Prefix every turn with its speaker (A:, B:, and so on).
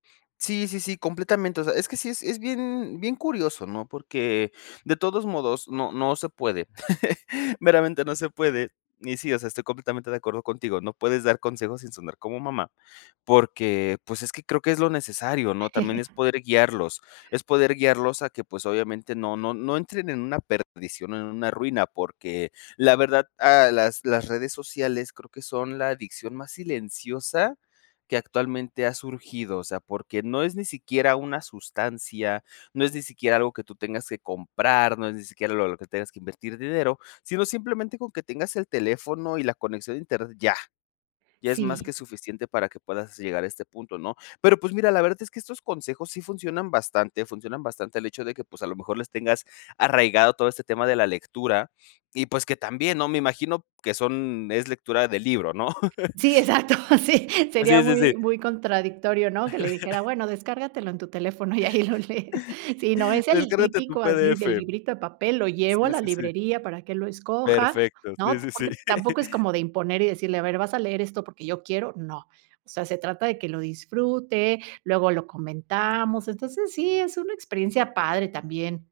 A: Sí, sí, sí, completamente. O sea, es que sí es es bien bien curioso, ¿no?, porque de todos modos no no se puede. Meramente, no se puede. Y sí, o sea, estoy completamente de acuerdo contigo, no puedes dar consejos sin sonar como mamá porque, pues, es que creo que es lo necesario, ¿no? También es poder guiarlos, es poder guiarlos a que, pues, obviamente no no no entren en una perdición o en una ruina porque la verdad a las las redes sociales creo que son la adicción más silenciosa que actualmente ha surgido. O sea, porque no es ni siquiera una sustancia, no es ni siquiera algo que tú tengas que comprar, no es ni siquiera lo lo que tengas que invertir dinero, sino simplemente con que tengas el teléfono y la conexión a internet ya. Ya es más que
B: Sí.
A: suficiente para que puedas llegar a este punto, ¿no? Pero, pues, mira, la verdad es que estos consejos sí funcionan bastante. Funcionan bastante el hecho de que, pues, a lo mejor les tengas arraigado todo este tema de la lectura y, pues, que también, ¿no? Me imagino que son es lectura del libro, ¿no?
B: Sí, exacto, sí, sería
A: Sí, sí, sí.
B: muy muy contradictorio, ¿no? Que le dijera: "Bueno, descárgatelo en tu teléfono y ahí lo lees". Sí, no, es el
A: Descárgate tu
B: típico así,
A: PDF.
B: del librito de papel. Lo llevo a
A: Sí,
B: la
A: sí, sí.
B: librería para que él lo escoja,
A: Perfecto, sí,
B: ¿no?
A: sí, sí.
B: Porque tampoco es como de imponer y decirle: "A ver, vas a leer esto porque yo quiero". No. O sea, se trata de que lo disfrute, luego lo comentamos, entonces sí es una experiencia padre también.